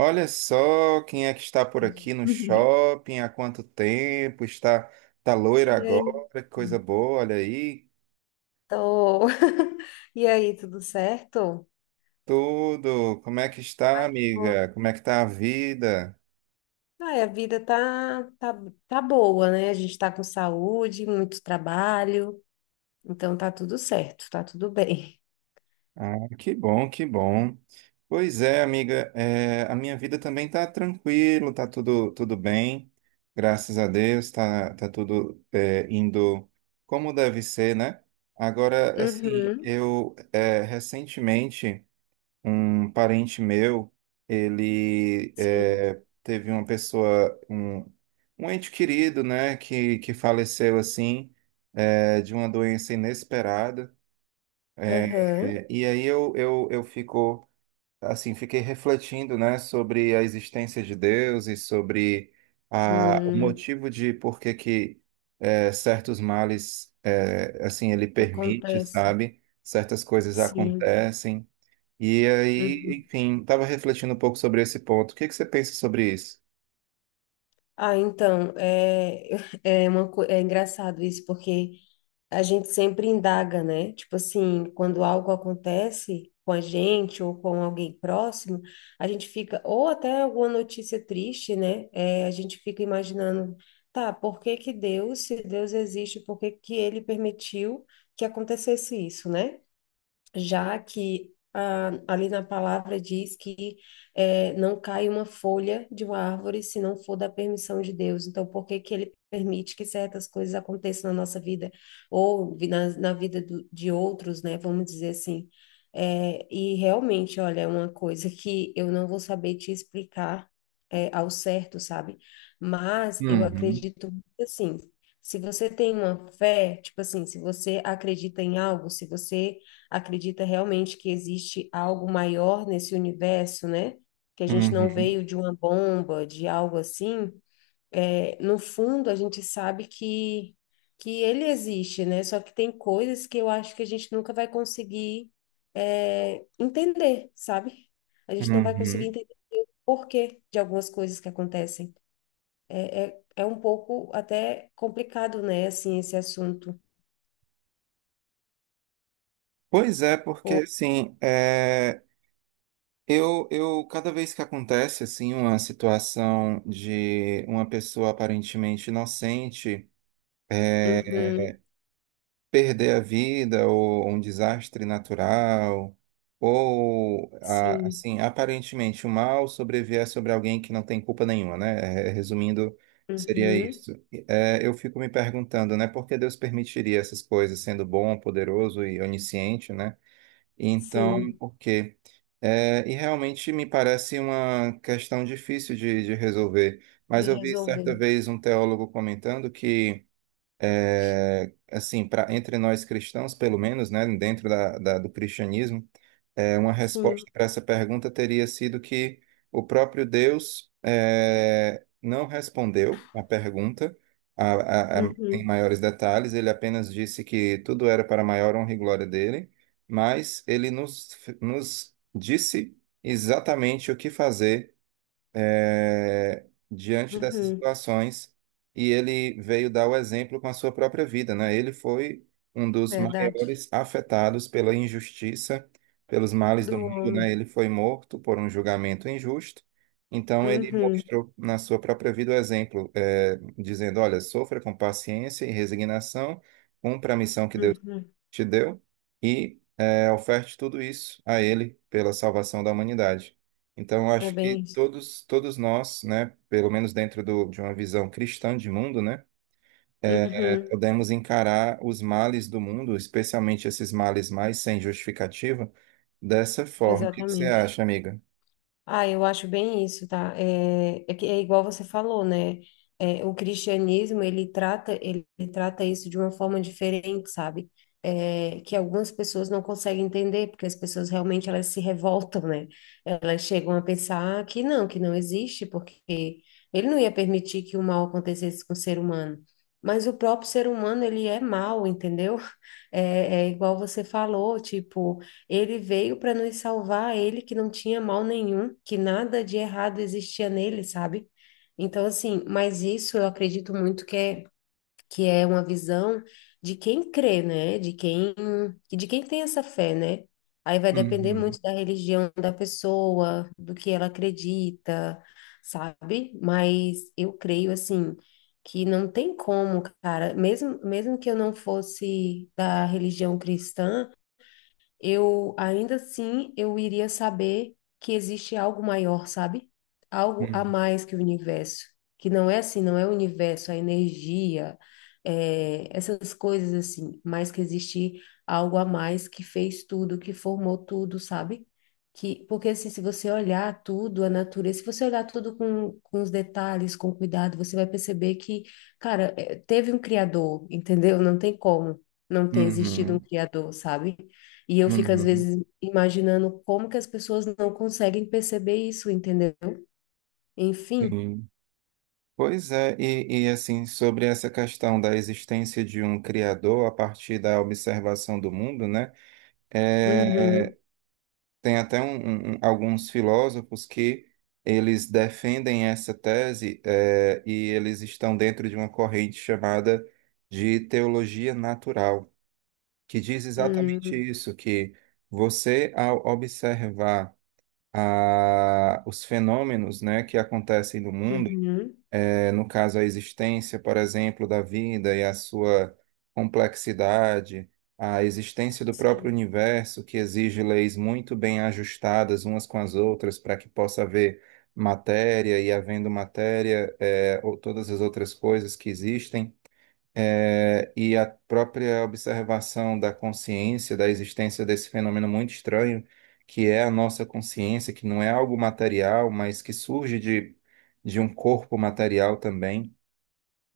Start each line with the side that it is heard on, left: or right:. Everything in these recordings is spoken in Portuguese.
right: Olha só quem é que está por aqui no shopping, há quanto tempo, está, tá loira
left: E aí?
right: agora, que coisa boa, olha aí,
left: Tô. E aí, tudo certo?
right: tudo, como é que está,
left: Ai, que bom.
right: amiga, como é que está a vida?
left: Ai, a vida tá boa, né? A gente tá com saúde, muito trabalho, então tá tudo certo, tá tudo bem.
right: Ah, que bom, que bom. Pois é, amiga, a minha vida também está tranquilo, tá tudo bem, graças a Deus, tá tudo indo como deve ser, né? Agora, assim,
left: Uhum,
right: eu recentemente... Um parente meu, ele
left: sim.
right: teve uma pessoa, um ente querido, né, que faleceu assim, de uma doença inesperada. É,
left: Aham.
right: e aí eu fico, assim, fiquei refletindo, né, sobre a existência de Deus e sobre a, o
left: Hum,
right: motivo de por que que certos males, é, assim, ele permite,
left: Acontece.
right: sabe? Certas coisas
left: Sim.
right: acontecem. E aí,
left: Uhum.
right: enfim, estava refletindo um pouco sobre esse ponto. O que que você pensa sobre isso?
left: Ah, então, é, é, é engraçado isso, porque a gente sempre indaga, né? Tipo assim, quando algo acontece com a gente ou com alguém próximo, a gente fica, ou até alguma notícia triste, né? É, a gente fica imaginando, tá, por que que Deus, se Deus existe, por que que ele permitiu que acontecesse isso, né? Já que ah, ali na palavra diz que não cai uma folha de uma árvore se não for da permissão de Deus. Então, por que que ele permite que certas coisas aconteçam na nossa vida ou na vida de outros, né? Vamos dizer assim. E realmente, olha, é uma coisa que eu não vou saber te explicar ao certo, sabe? Mas eu
right: Uhum,
left: acredito assim. Se você tem uma fé, tipo assim, se você acredita em algo, se você acredita realmente que existe algo maior nesse universo, né? Que a gente não
right: uhum,
left: veio de uma bomba, de algo assim. É, no fundo, a gente sabe que ele existe, né? Só que tem coisas que eu acho que a gente nunca vai conseguir, é, entender, sabe? A gente não vai conseguir
right: uhum.
left: entender o porquê de algumas coisas que acontecem. É, é um pouco até complicado, né? Assim, esse assunto.
right: Pois é, porque
left: Pô.
right: assim, eu cada vez que acontece assim uma situação de uma pessoa aparentemente inocente eh,
left: Uhum,
right: perder a vida ou um desastre natural, ou
left: sim,
right: assim, aparentemente o mal sobrevier sobre alguém que não tem culpa nenhuma, né? É, resumindo, seria
left: uhum,
right: isso. É, eu fico me perguntando, né, por que Deus permitiria essas coisas, sendo bom, poderoso e onisciente, né? Então,
left: sim.
right: por quê? É, e realmente me parece uma questão difícil de resolver.
left: De
right: Mas eu vi
left: resolver.
right: certa vez um teólogo comentando que assim, para entre nós cristãos, pelo menos, né, dentro do cristianismo, é, uma
left: Sim.
right: resposta para essa pergunta teria sido que o próprio Deus não respondeu a pergunta em
left: Uhum.
right: maiores detalhes, ele apenas disse que tudo era para a maior honra e glória dele, mas ele nos disse exatamente o que fazer é, diante dessas
left: Uhum.
right: situações e ele veio dar o exemplo com a sua própria vida, né? Ele foi um dos
left: Verdade.
right: maiores afetados pela injustiça, pelos males do
left: Do
right: mundo, né?
left: homem.
right: Ele foi morto por um julgamento injusto, então ele
left: Uhum.
right: mostrou na sua própria vida o exemplo, é, dizendo, olha, sofra com paciência e resignação, cumpra a missão que Deus
left: Uhum.
right: te deu e oferte tudo isso a Ele pela salvação da humanidade. Então, eu
left: É
right: acho que
left: bem isso.
right: todos nós, né, pelo menos dentro do, de uma visão cristã de mundo, né,
left: Uhum.
right: podemos encarar os males do mundo, especialmente esses males mais sem justificativa, dessa forma. O que que você
left: Exatamente.
right: acha, amiga?
left: Ah, eu acho bem isso, tá? É, é que é igual você falou, né? É, o cristianismo, ele trata isso de uma forma diferente, sabe? É, que algumas pessoas não conseguem entender, porque as pessoas realmente elas se revoltam, né? Elas chegam a pensar que não existe, porque ele não ia permitir que o mal acontecesse com o ser humano. Mas o próprio ser humano, ele é mal, entendeu? É igual você falou, tipo. Ele veio para nos salvar, ele que não tinha mal nenhum, que nada de errado existia nele, sabe? Então, assim, mas isso eu acredito muito que é uma visão de quem crê, né? De quem tem essa fé, né? Aí vai depender
right: Uhum,
left: muito da religião da pessoa, do que ela acredita, sabe? Mas eu creio, assim, que não tem como, cara, mesmo, mesmo que eu não fosse da religião cristã, eu ainda assim eu iria saber que existe algo maior, sabe? Algo a
right: uhum,
left: mais que o universo, que não é assim, não é o universo, a energia, é, essas coisas assim, mas que existe algo a mais que fez tudo, que formou tudo, sabe? Que, porque assim, se você olhar tudo, a natureza, se você olhar tudo com os detalhes, com cuidado, você vai perceber que, cara, é, teve um criador, entendeu? Não tem como não ter existido um
right: uhum,
left: criador, sabe? E eu fico, às
right: uhum,
left: vezes, imaginando como que as pessoas não conseguem perceber isso, entendeu? Enfim.
right: sim. Pois é, e assim, sobre essa questão da existência de um criador a partir da observação do mundo, né? É,
left: Uhum,
right: tem até um, alguns filósofos que eles defendem essa tese, é, e eles estão dentro de uma corrente chamada de teologia natural, que diz exatamente
left: uhum,
right: isso, que você, ao observar os fenômenos, né, que acontecem no mundo,
left: uhum.
right: eh, no caso, a existência, por exemplo, da vida e a sua complexidade, a existência do próprio
left: Sim.
right: universo, que exige leis muito bem ajustadas umas com as outras para que possa haver matéria e, havendo matéria, eh, ou todas as outras coisas que existem. É, e a própria observação da consciência, da existência desse fenômeno muito estranho, que é a nossa consciência, que não é algo material, mas que surge de um corpo material também.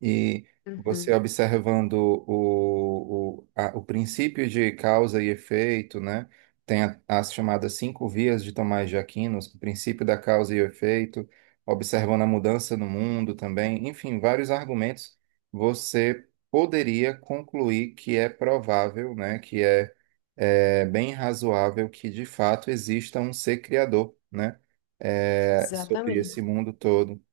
right: E você
left: Uhum,
right: observando o princípio de causa e efeito, né? Tem as chamadas cinco vias de Tomás de Aquino, o princípio da causa e efeito, observando a mudança no mundo também, enfim, vários argumentos, você poderia concluir que é provável, né? Que é bem razoável que de fato exista um ser criador, né? É, sobre
left: exatamente.
right: esse mundo todo.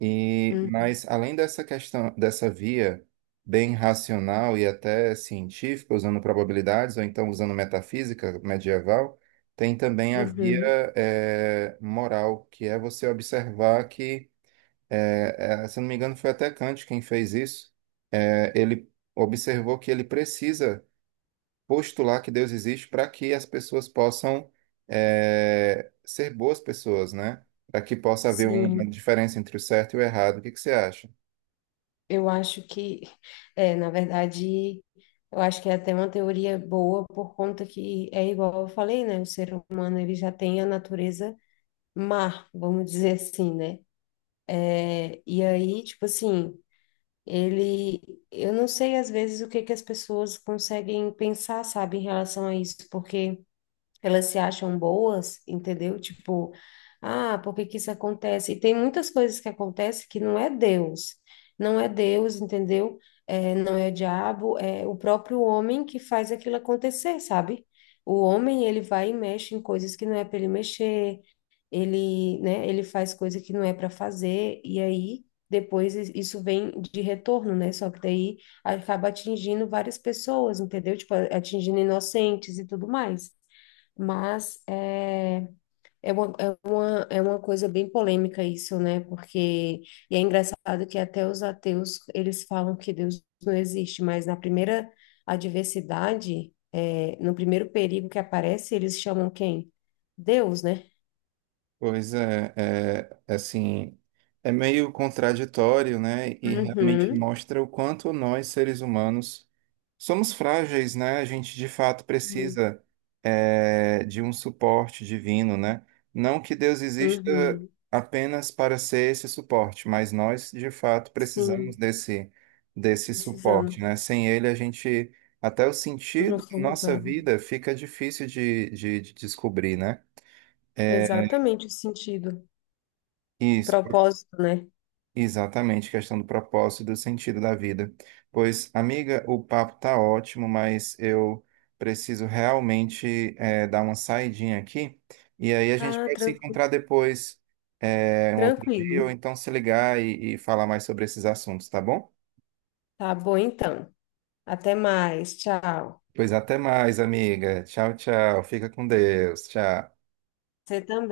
right: E,
left: Uhum,
right: mas além dessa questão, dessa via bem racional e até científica, usando probabilidades, ou então usando metafísica medieval, tem também a via
left: uhum,
right: eh, moral, que é você observar que, se eu não me engano, foi até Kant quem fez isso. Ele observou que ele precisa postular que Deus existe para que as pessoas possam ser boas pessoas, né? Para que possa haver uma
left: sim.
right: diferença entre o certo e o errado. O que que você acha?
left: Eu acho que, é, na verdade, eu acho que é até uma teoria boa por conta que é igual eu falei, né? O ser humano ele já tem a natureza má, vamos dizer assim, né? E aí, tipo assim, ele, eu não sei às vezes o que que as pessoas conseguem pensar, sabe, em relação a isso, porque elas se acham boas, entendeu? Tipo, ah, por que que isso acontece? E tem muitas coisas que acontecem que não é Deus, não é Deus, entendeu? É, não é o diabo, é o próprio homem que faz aquilo acontecer, sabe? O homem, ele vai e mexe em coisas que não é para ele mexer, ele, né, ele faz coisa que não é para fazer, e aí depois isso vem de retorno, né? Só que daí acaba atingindo várias pessoas, entendeu? Tipo, atingindo inocentes e tudo mais. Mas é, é uma coisa bem polêmica isso, né? Porque, e é engraçado que até os ateus, eles falam que Deus não existe, mas na primeira adversidade, é, no primeiro perigo que aparece, eles chamam quem? Deus, né?
right: Pois é, é, assim, é meio contraditório, né? E realmente
left: Uhum.
right: mostra o quanto nós, seres humanos, somos frágeis, né? A gente de fato
left: Sim,
right: precisa de um suporte divino, né? Não que Deus exista
left: uhum,
right: apenas para ser esse suporte, mas nós de fato precisamos
left: sim,
right: desse
left: precisamos.
right: suporte, né? Sem ele, a gente, até o
left: Não
right: sentido da
left: somos
right: nossa
left: nada.
right: vida fica difícil de descobrir, né? É,
left: Exatamente o sentido, o
right: isso.
left: propósito, né?
right: Exatamente, questão do propósito e do sentido da vida. Pois, amiga, o papo tá ótimo, mas eu preciso realmente eh, dar uma saidinha aqui. E aí a gente
left: Ah,
right: pode se
left: tranquilo,
right: encontrar depois, eh, um outro dia, ou
left: tranquilo.
right: então se ligar e falar mais sobre esses assuntos, tá bom?
left: Tá bom, então. Até mais. Tchau.
right: Pois até mais, amiga. Tchau, tchau. Fica com Deus. Tchau.
left: Você também.